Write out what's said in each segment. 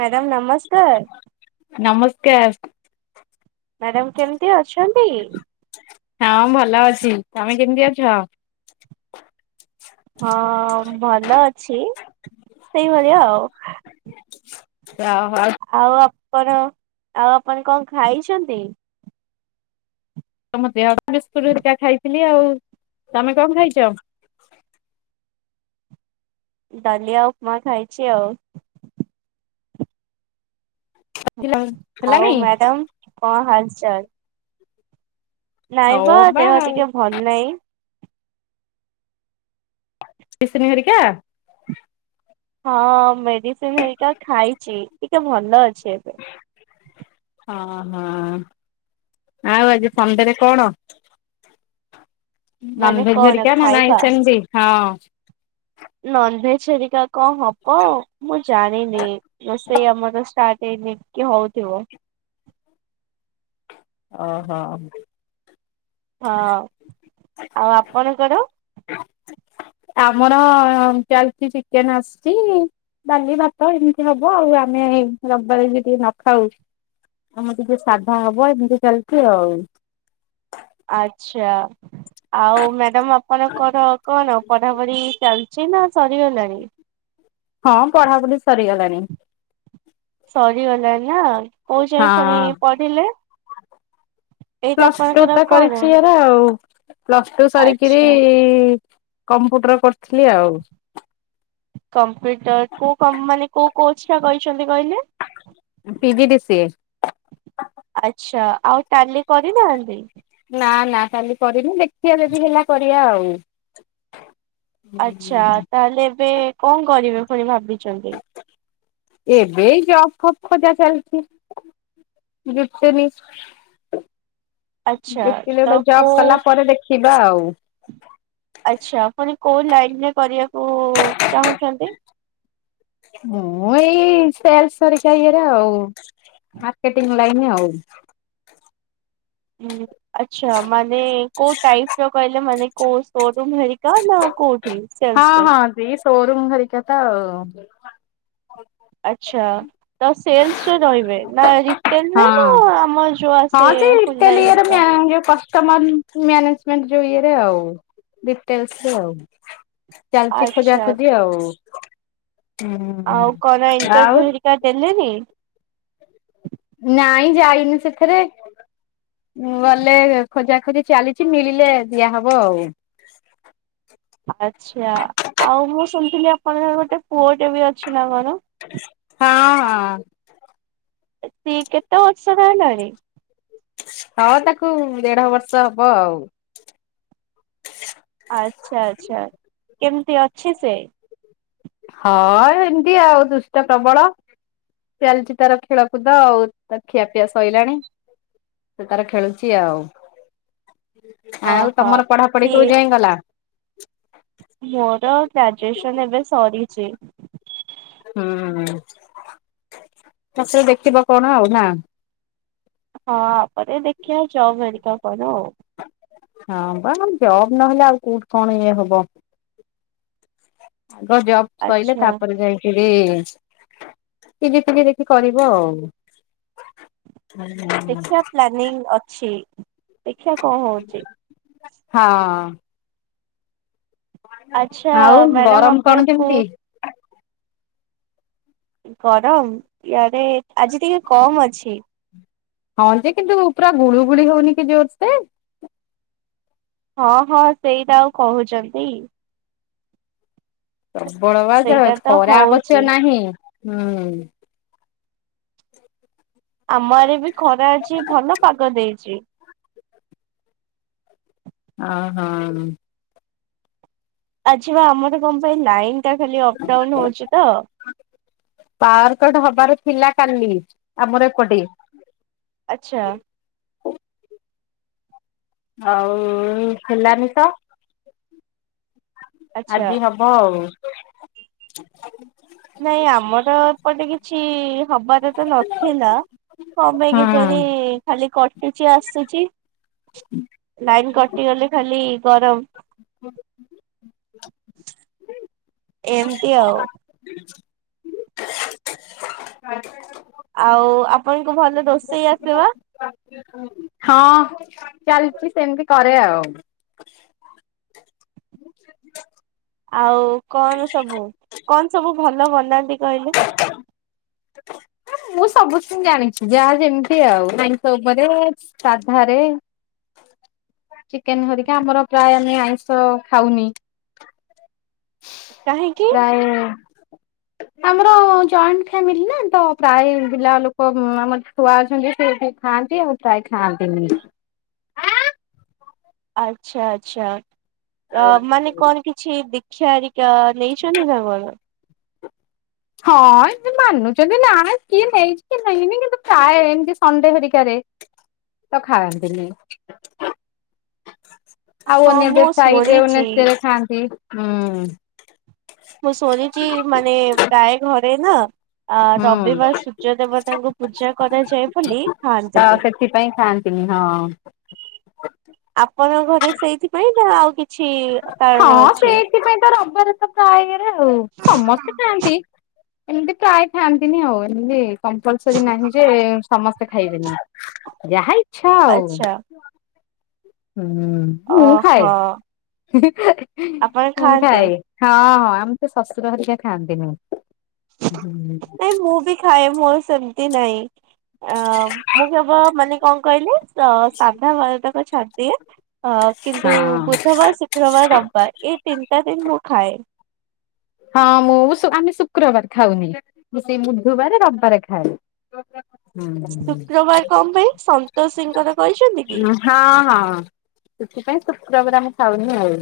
Madam ନମସ୍କାର। ନମସ୍କାର। Madam କେମତି ଅଛନ୍ତି? ହଁ ଭଲ ଅଛି ତମେ କେମିତି ଅଛ? ହଁ ଭଲ ଅଛି ସେଇଭଳିଆ ଆଉ। [unintelligible] ଆଉ ଆପଣ ଆଉ ଆପଣ କଣ ଖାଇଛନ୍ତି? ତମ ଦେହ ବିସ୍କୁଟହରିକା ଖାଇଥିଲି ଆଉ ତମେ କଣ ଖାଇଛ? ଡାଲିଆ ଉପମା ଖାଇଛି ଆଉ। ଥିଲା ଆଉ ହେଲାଣି ମ୍ୟାଡାମ କଣ ହାଲ୍ ଚାଲ୍? ନାଇଁ ହଉ ବା ଦେହ ଆଉ ଟିକେ ଭଲ ନାଇଁ। ଟିଫିନି ହେରିକା? ହଁ ମେଡିସିନ ହେରିକା ଖାଇଛି ଟିକେ ଭଲ ଅଛି ଏବେ। ହଁ ହଁ ଆଉ ଆଜି ସଣ୍ଡେରେ କଣ? ନନ୍ ମାନେ ଭେଜ୍ କଣ ହେରିକା ନା ନାଇଁ ଖାଇବା? ସେମତି ହଁ। ନନଭେଜ୍ ହେରିକା କଣ ହବ ମୁଁ ଜାଣିନି ରୋଷେଇ ଆମର ଷ୍ଟାର୍ଟ ହେଇନି କି ହଉଥିବ। ଓହୋ। ହଁ ଆଉ ଆପଣଙ୍କର? ଆମର ଚାଲିଛି ଚିକେନ ଆସିଛି ଡାଲି ଭାତ ଏମିତି ହବ ଆଉ ଆମେ ରବିବାରେ ବି ଟିକେ ନ ଖାଉ। ଆମର ଟିକେ ସାଧା ହବ ଏମିତି ଚାଲିଛି ଆଉ। ଆଚ୍ଛା ଆଉ ମ୍ୟାଡାମ ଆପଣଙ୍କର କଣ ପଢାପଢି ଚାଲ ଛି ନା ସରିଗଲାଣି? ହଁ ପଢାପଢ଼ି ସରିଗଲାଣି। ସରିଗଲାଣି ନା କୋଉଜାଏଁ ଫୁଣି ହଁ ପଢିଲେ? ଏଇଟା ପ୍ଲସ ଟୁ ଆପଣଙ୍କର ତ କଣ? କରିଚି ହେରା ଆଉ। ପ୍ଲସ ଟୁ ସରିକିରି ଆଚ୍ଛା କମ୍ପୁଟର କରିଥିଲି ଆଉ। କମ୍ପ୍ୟୁଟର କୋଉ କଂପ ମାନେ କୋଉ କୋର୍ସଟା କହିଛନ୍ତି କହିଲେ? ପିଜିିଡିସିଏ। ଆଛା ଆଉ ଟାଲି କରି ନାହାନ୍ତି? ନାଁ ନାଁ ଟାଲି କରିନି ଦେଖିଆ ଯଦି ହେଲା କରିବ ଆଉ। ଆଚ୍ଛା ତାହେଲେ ଏବେ କଣ କରିବେ ଫୁଣି ଭାବିଚନ୍ତି? ଏବେ ଏଇ ଜବ ଫପ୍ ଖୋଜା ଚାଲିଚି। [unintelligible] ଜୁଟେନି ଆଚ୍ଛା ଜୁଟିଲେ ତ ଜବ୍ କୋଉ କଲା ପରେ ଦେ ଖିବା ଆଉ। ଆଚ୍ଛା ଫୁଣି କୋଉ ଲାଇନରେ କରିବାକୁ ଚାହୁଁଚନ୍ତି? ମୁଁ ଏଇ ସେଲସ୍ ହେରିକା ଇଏରେ ଆଉ ମାର୍କେଟିଙ୍ଗ ଲାଇନ୍ ଆଉ। ହୁଁ। ଆଚ୍ଛା ମାନେ କୋଉ ଟାଇପର କହିଲେ ମାନେ କୋଉ ସୋରୁମ ହେରିକା ନା କୋଉଠି? ସେଲସରେ। ଏଇ ସୋରୁମ୍ ହେରିକା ତ ଆଉ। ଆଚ୍ଛ। ତ ସେଲସରେ ରହିବେ ନା ରିଟେଲରେ ନା ହଁ ଆମର ଯୋଉ ଆସେ ହୋଲାଇ ହେରିକା? ତମନ ମ୍ୟାନେଜମେଣ୍ଟ ଯୋଉ ଇଏରେ ଆଉ ରିଟେଲସରେ ଆଉ। ଚାଲିଚି ଖୋଜା ଆଚ୍ଛା ଖୋଜି ଆଚ୍ଛା ଆଉ ହୁଁ ଆଉ। ହେଟା ଡେଲନି। ନାଇଁ ଯାଇନି ସେଥେରେ। ମୁଁ ଗଲେ ଖୋଜାଖୋଜି ଚାଲିଚି ମିଳିଲେ ଦିଆ ହବ ଆଉ। ଆଚ୍ଛା ଆଉ ମୁଁ ଶୁଣିଥିଲି ଆପଣ ଜଣେ ଗୋଟେ ପୁଅଟେ ବି ଅଛି ନା କଣ? ହଁ ଅଁ। ସେ କେତେ ବର୍ଷର ହେଲାଣି? ହଁ ତାକୁ ଦେଢ ବର୍ଷ ହବ ଆଉ। ଆଚ୍ଛା ଆଚ୍ଛା କେମିତି ଅଛି ସେ? ହଁ ଏମିତି ଆଉ ଦୃଷ୍ଟ ପ୍ରବଳ। ଚାଲିଚି ତାର ଖେଳକୁଦ ଆଉ ତା ଖିଆପିଆ ସଇଲାଣି। ସେ ତାର ଖେଳୁଚି ଆଉ। ଆଉ ଓହୋ ତମର ପଢାପଢି ସିଏ କୋଉ ଯାଏଁ ଗଲା? ମୋର ଗ୍ରାଜୁଏସନ ଏବେ ସରିଚି। ହୁଁ ପଛରେ ଦେଖିବ କଣ ଆଉ ନା। ହଁ ଆପରେ ଦେଖିଆ ଜବ୍ ହେରିକା କରୁ ଆଉ। ହଁ ପା ଜବ୍ ନହେଲେ ଆଉ କୋଉଠି କଣ ଇଏ ହବ। ଆଗ ଜବ୍ ସ‌ଇଲେ ଆଚ୍ଛା ତାପରେ ଯାଇ ଏଥିରେ ଟିକେ ଟିକେ ଦେଖି କରିବ ଆଉ। ଆଜ୍ଞା। ଦେଖିଆ ପ୍ଲାନିଂ ଅଛି ଦେଖିଆ କଣ ହୋଉଚି। ହଁ। ଆଚ୍ଛା ଆଉ ମ୍ୟାଡାମ ଗରମ କଣ ଆପଣଙ୍କୁ କେମିତି? ଗରମ ୟାଡେ ଆଜି ଟିକେ କମ୍ ଅଛି। ହଁ ଯେ କିନ୍ତୁ ପୁରା ଗୁଳୁ ଗୁଳି ହୋଉନି କି ଜୋରସେ। ହଁ ହଁ ସେଇଟା ଆଉ କହୁଚନ୍ତି। ପ୍ରବଳ ଭାଉଜ ସେଇଟା ତ ଖରା ହଉଛି। ଆବଶ୍ୟକ ନାହିଁ ହୁଁ। ଆମ ଆରେ ବି ଖରା ଅଛି ଭଲ ପାଗ ଦେଇଚି। ଅ ହଁ। ଆଜି ବା ଆମର କଣ ପାଇଁ ଲାଇନ ଟା ଖାଲି ଅପଡାଉନ ହଉଚି ତ। ପାୱାରକଟ୍ ହବାର ଥିଲା କାଲି ଆମର ଏପଟେ। ଆଚ୍ଛା। ଆଉ ହେଲାନି ତ ଆଚ୍ଛା। ଆଜି ହ ହଉ। ନାଇଁ ଆମର ଏପଟେ କିଛି ହବାର ତ ନଥିଲା କଣ ପାଇଁ କେଜାଣି ଖାଲି କଟୁଛି ଆସୁଛି ଲାଇନ କଟିଗଲେ ଖାଲି ଗରମ। [inaudible] ଏମତି ଆଉ। [unintelligible] [unintelligible] ଆଉ ଆପଣଙ୍କୁ ଭଲ ରୋଷେଇ ଆସେ ବା। ହଁ ଆସେ ହୁଁ। ହଁ ଚାଲଚି ସେମତି କରେ ଆଉ। ଆଉ କଣ ସବୁ କଣ ସବୁ ଭଲ ବନାନ୍ତି କହିଲେ? ମୁଁ ସବୁ କିନ୍ତୁ ଜାଣିଛି ଯାହା ଯେମତି ଆଉ ତା ଆଇଁଷ ଉପରେ ସାଧାରେ। ଚିକେନ ହରିକା ଆମର ପ୍ରାୟେ ଆମେ ଆଇଁଷ ଖାଉନି। କାହିଁକି ପ୍ରାୟେ ଆମର ଜଏଣ୍ଟ ଫ୍ୟାମିଲି ନା ତ ପ୍ରାୟେ ବିଲା ଲୋକ ଉଁ ଆମର ଛୁଆ ଅଛନ୍ତି ଯେ ସେ ଏଠି ଖାଆନ୍ତି ଆଉ ପ୍ରାୟେ ଖାଆନ୍ତିନି। ଆଚ୍ଛା ଆଚ୍ଛା ଅ ମାନେ କଣ କିଛି ଦି କ୍ଷା ଅରିକା ନେଇଛନ୍ତି ନା କଣ? ହଁ ଏ ଯିଏ ମାନୁଚନ୍ତି ନାଇଁ କିଏ ନେଇଛି କିଏ ନେଇନି କିନ୍ତୁ ପ୍ରାୟେ ଏମତି ସଣ୍ଡେ ହରିକାରେ ତ ଖାଆନ୍ତିିନି। ଆଉ ହଁ ଅନ୍ୟ ଡେ ମୁଁ ଫ୍ରାଇ ଡେ ମାନେ ଶୁଣିଛି ସେ ଖାଆନ୍ତି। ମୁଁ ଶୁଣିଚି ମାନେ ପ୍ରାୟେ ଘରେ ନା ଆ ହୁଁ ରବିବାର ସୂର୍ଯ୍ୟ ଦେବତାଙ୍କୁ ପୂଜା କରାଯାଏ ବୋଲି ଖଆନ୍ତି। ହଁ ସେଥିପାଇଁ ଖାଆ ନ୍ତିନି ହଁ। ଆପଣଙ୍କ ଘରେ ସେଇଥିପାଇଁ ନା ଆଉ କିଛି ହଁ କାରଣ ଅଛି? ସେଇଥିପାଇଁ ତ ରବିବାର ତ ପ୍ରାୟେ ଇଏରେ ଆଉ ସମସ୍ତେ ଖାଆନ୍ତି। ଏମତି ପ୍ରାୟେ ଖାଆନ୍ତିନି ଆଉ ଏମତି କମ୍ପଲସରି ନାହିଁଯେ ସମସ୍ତେ ଖାଇବେନି ଯାହା ଇଚ୍ଛା ଆଉ। ଆଚ୍ଛା ହୁଁ ମୁଁ ଖାଏ ଓହୋ। ଆପଣ ମୁଁ ଖାଆନ୍ତି ଖାଏ। ହଁ ହଁ ଆମେ ତ ଶଶୁର ହରିକା ଖାଆନ୍ତିନି। ହଁ ନାଇଁ ମୁଁ ବି ଖାଏ ମୋର ସେମତି ନାଇଁ। ଅ ମୁଁ କେବଳ ମାନେ କଣ କହିଲେ ତ ସାଧା ବାରତକ ଛାଡିଦିଏ ହ କିନ୍ତୁ ବୁଧବାର ଶୁ କ୍ରବାର ରବିବାର ଏଇ ତିନିଟା ଦିନ୍ ମୁଁ ଖାଏ। ହଁ ମୁଁ ଶୁ ଆମେ ଶୁକ୍ରବାର ଖାଉନି ମୁଁ ସେଇ ବୁଧବାରେ ରବିବାରେ ଖାଏ। ଶୁକ୍ରବାର କଣ ପାଇଁ ସନ୍ତୋଷିଙ୍କର କରିଛନ୍ତି କି? ହଁ ହଁ ସେଥିପାଇଁ ଶୁକ୍ରବାର ଆମେ ଖାଉନୁ ଆଉ।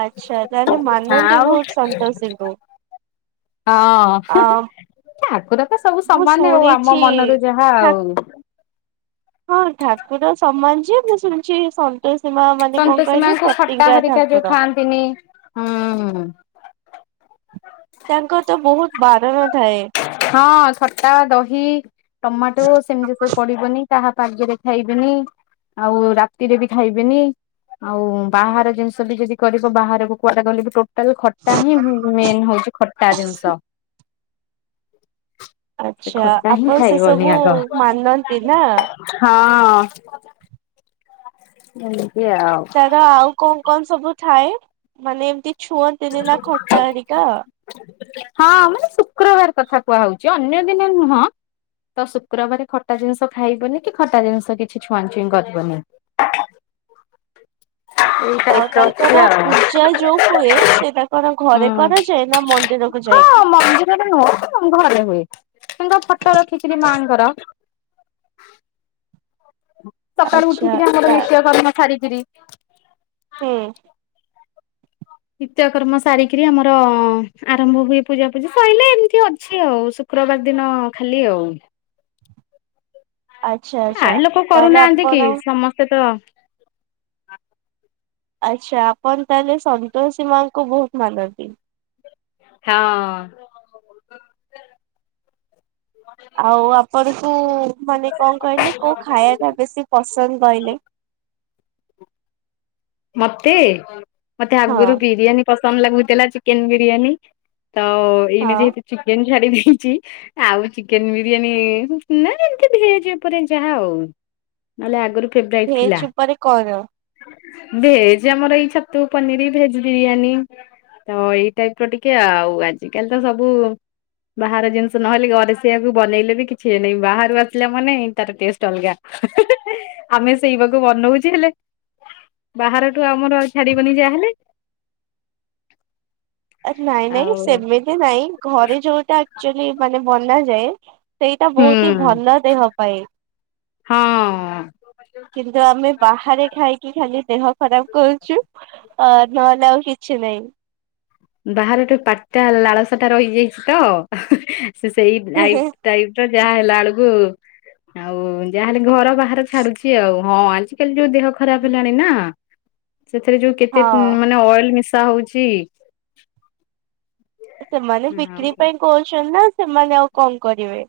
ଆଚ୍ଛା ତାହେଲେ ମାନନ୍ତି ଆଉ ବହୁତ ସନ୍ତୋଷିଙ୍କୁୁ। ହଁ ଠାକୁରତ ସବୁ ମୁଁ ସମାନେ ଆଉ ଆମ ଶୁଣିଛି ମନରୁ ଯାହା ଠା ହାଉ ହଁ ଠାକୁର ସମାନଯେ ମୁଁ ଶୁଣିଛି ସ ସନ୍ତୋଷିମା ମାନେ କଣ କହିଲେ ପ୍ରତିଜ୍ଞା ଠାକୁର। ଥିନି ହୁଁ ତାଙ୍କର ତ ବହୁତ୍ ବାରଣ ଥାଏ। ହଁ ଖଟା ଦହି ଟମାଟୋ ସେମିତି ସବୁ ପଡିବନି। କାହା ପାଜେରେ ଖାଇବେନି ଆଉ ରାତିରେବି ଖାଇବେନି। ଆଉ ବାହାର ଜିନିଷ ବି ଯଦି କରିବ ବାହାରକୁ କୁଆଡେ ଗଲେବି ଟୋ ଟାଲ୍ ଖଟା ହିଁ ଉଁ ମେନ ହଉଛି ଖଟା ଜିନିଷ। ସେ ଆଚ୍ଛା ଖଟା ହିଁ ଆପଣ ସେ ଖାଇବନି ସବୁ ଆଗ ମାନନ୍ତି ନା? ହଁ। ଏମିତି ଆଉ। ତାର ଆଉ କଣ କଣ ସବୁ ଥାଏ ମାନେ ଏମିତି ଛୁଅଁନ୍ତିନିନା ଖଟା ହେରିକା? ହଁ ମାନେ ଶୁକ୍ରବାର କଥା କୁହା ହଉଛି ଅନ୍ୟଦିନେ ନୁହଁ। ତ ଶୁକ୍ରବାରେ ଖଟା ଜିନିଷ ଖାଇବନିକି ଖଟା ଜିନିଷ କିଛି ଛୁଆଁ ଛୁଇଁ କରିବନି। ଏଇ ଆଉ ଟାଇପର ଅଛି ତାଙ୍କର ପୂଜ ଆଉ ଯା ଯୋଉ ହୁଏ ସେ ତାଙ୍କର ଘରେ ହୁଁ କରାଯାଏ ନା ମନ୍ଦିରକୁ ଯାଇକି? ହଁ ମନ୍ଦିରରେ ନୁହେଁ ଘରେ ହୁଏ ତାଙ୍କ ଫଟୋ ରଖିକିରି ମାଆଙ୍କର ସକାଳୁ ଆଚ୍ଛା ଉଠିକିରି ଆମର ତା ନିତ୍ୟକର୍ମ ସାରିକିରି ହୁଁ। ନିତ୍ୟ କର୍ମ ସାରିକିରି ଆମର ଆରମ୍ଭ ହୁଏ ପୂଜା ପୂଜି ସଇଲେ ଏମିତି ଅଛି ଆଉ ଶୁ କ୍ରବାର ଦିନ ଖାଲିଆଉ। ଆଚ୍ଛା ଆଚ୍ଛା ସାହି ଲୋକ କରୁ ତାହେଲେ ନାହାଁନ୍ତି ଆପଣ କି ସମସ୍ତେତ ଆଚ୍ଛା ଆପଣ ତାହେଲେ ସନ୍ତୋଷୀ ମାଙ୍କୁ ବହୁତ ମାନନ୍ତି? ହଁ। ଆଉ ଆପଣଙ୍କୁ ମାନେ କଣ କହିଲେ କୋଉ ଖାଇବାଟା ବେଶୀ ପସନ୍ଦ କହିଲେ? ମତେ ମତେ ହଁ ଆଗୁରୁ ବିରିୟାନି ପସନ୍ଦ ଲାଗୁଥିଲା ଚିକେନ୍ ବିରିୟାନୀ ତ ଏଇନା ହଁ ଯେହେତୁ ଚିକେନ ଛାଡି ଦେଇଚି ଆଉ ଚିକେନ ବିରିୟାନୀ ନା ଏମିତି ଭେଜ ଉପରେ ଯାହା ଆଉ। ନହେଲେ ଆଗରୁ ଫେବ୍ରାଇଟ୍ ଥିଲା। ମାନେ କର। ଭେଜ ଆମର ଏଇ ଛତୁ ପନିରି ଭେଜ ବିରିୟାନୀ। ତ ଏଇ ଟାଇପ୍ ର ଟିକେ ଆଉ ଆଜିକାଲି ତ ସବୁ ବାହାର ଜିନିଷ ନହେଲେ ଘରେ ସେଆକୁ ବନେଇଲେ ବି କିଛି ଏଇନାହିଁ ବାହାରୁ ଆସିଲା ମାନେ ତାର ଟେଷ୍ଟ ଅଲଗା। ଆମେ ସେଇବାକୁ ବନଉଛେ ହେଲେ ବାହାରଠୁ ଆମର ଆଉ ଛାଡିବନି ଯାହାହେଲେ। ଆରେ ନାଇଁ ନାଇଁ ଆଉ ସେମିତି ନାଇଁ ଘରେ ଯୋଉଟା ଆକକ୍ଚୋଲି ମାନେ ବନାଯାଏ ସେଇଟା ହୁଁ ବହୁତ ହି ଭଲ ଦେହ ପାଇଁ। ହଁ। କିନ୍ତୁ ଆମେ ବାହାରେ ଖାଇକି ଖାଲି ଦେହ ଖରାପ୍ କରୁଛୁ। ଅ ନହେଲେ ଆଉ କିଛି ନାଇଁ। ବାହାରେ ଗୋଟେ ପାଟଟା ଲାଳସାଟା ରହିଯାଇଛି ତ ସେ ସେଇ ଲାଇଫ ଟାଇପର ଯାହା ହେଲା ଏଳକୁ ଆଉ ଯାହାହେଲେ ଘର ବାହାର ଛାଡୁଛି ଆଉ। ହଁ ଆଜିକାଲି ଯୋଉ ଦେହ ଖରାପ ହେଲାଣି ନା। ସେଥିରେ ଯୋଉ କେତେ ହଁ ମାନେ ଅଏଲ ମିଶା ହଉଚି ସେମାନେ ବିକ୍ରି ପାଇଁ କହୁଛନ୍ତି ନା ସେମାନେ ଆଉ କଣ କରିବେ।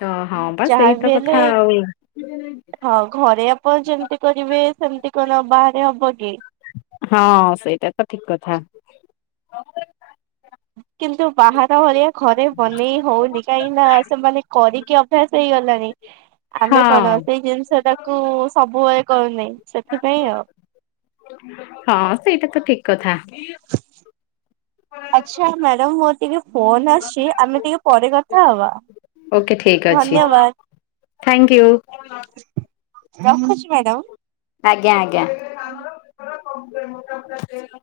ତ ହଁ ବା ସେଇ ଯାହାବି ତ ହେଲେ କଥା ଆଉ ହଁ ଘରେ ଆପ ଆପଣ ଯେମିତି କରିବେ ସେମିତି କଣ ବାହାରେ ହବ କି? ହଁ ସେଇଟା ତ ଠିକ କଥା। କିନ୍ତୁ ବାହାର ଭଳିଆ ଘରେ ବନେଇ ହଉନି କାହିଁକି ନା ସେମାନେ କରିକି ଅଭ୍ୟାସ ହେଇଗଲାଣି। ଆମେ କଣ ହଁ ସେଇ ଜିନିଷ ଟାକୁ ସବୁବେଳେ କରୁନାଇଁ ସେଥିପାଇଁ ଆଉ। ହଁ ସେଇଟା ତ ଠିକ କଥା। ହଁ [inaudible] ଆଛା ମ୍ୟାଡାମ ମୋର ଟିକେ ଫୋନ ଆସିଚି ଆମେ ଟିକେ ପରେ କଥା ହବା। ଓକେ ଠିକ୍ ଅଛି ଧନ୍ୟବାଦ। Thank you. ରଖୁଛି ମ୍ୟାଡ଼ାମ। ଆଜ୍ଞା ଆଜ୍ଞା। ହୁଁ। କମ୍ ମୋଟାୋା [unintelligible]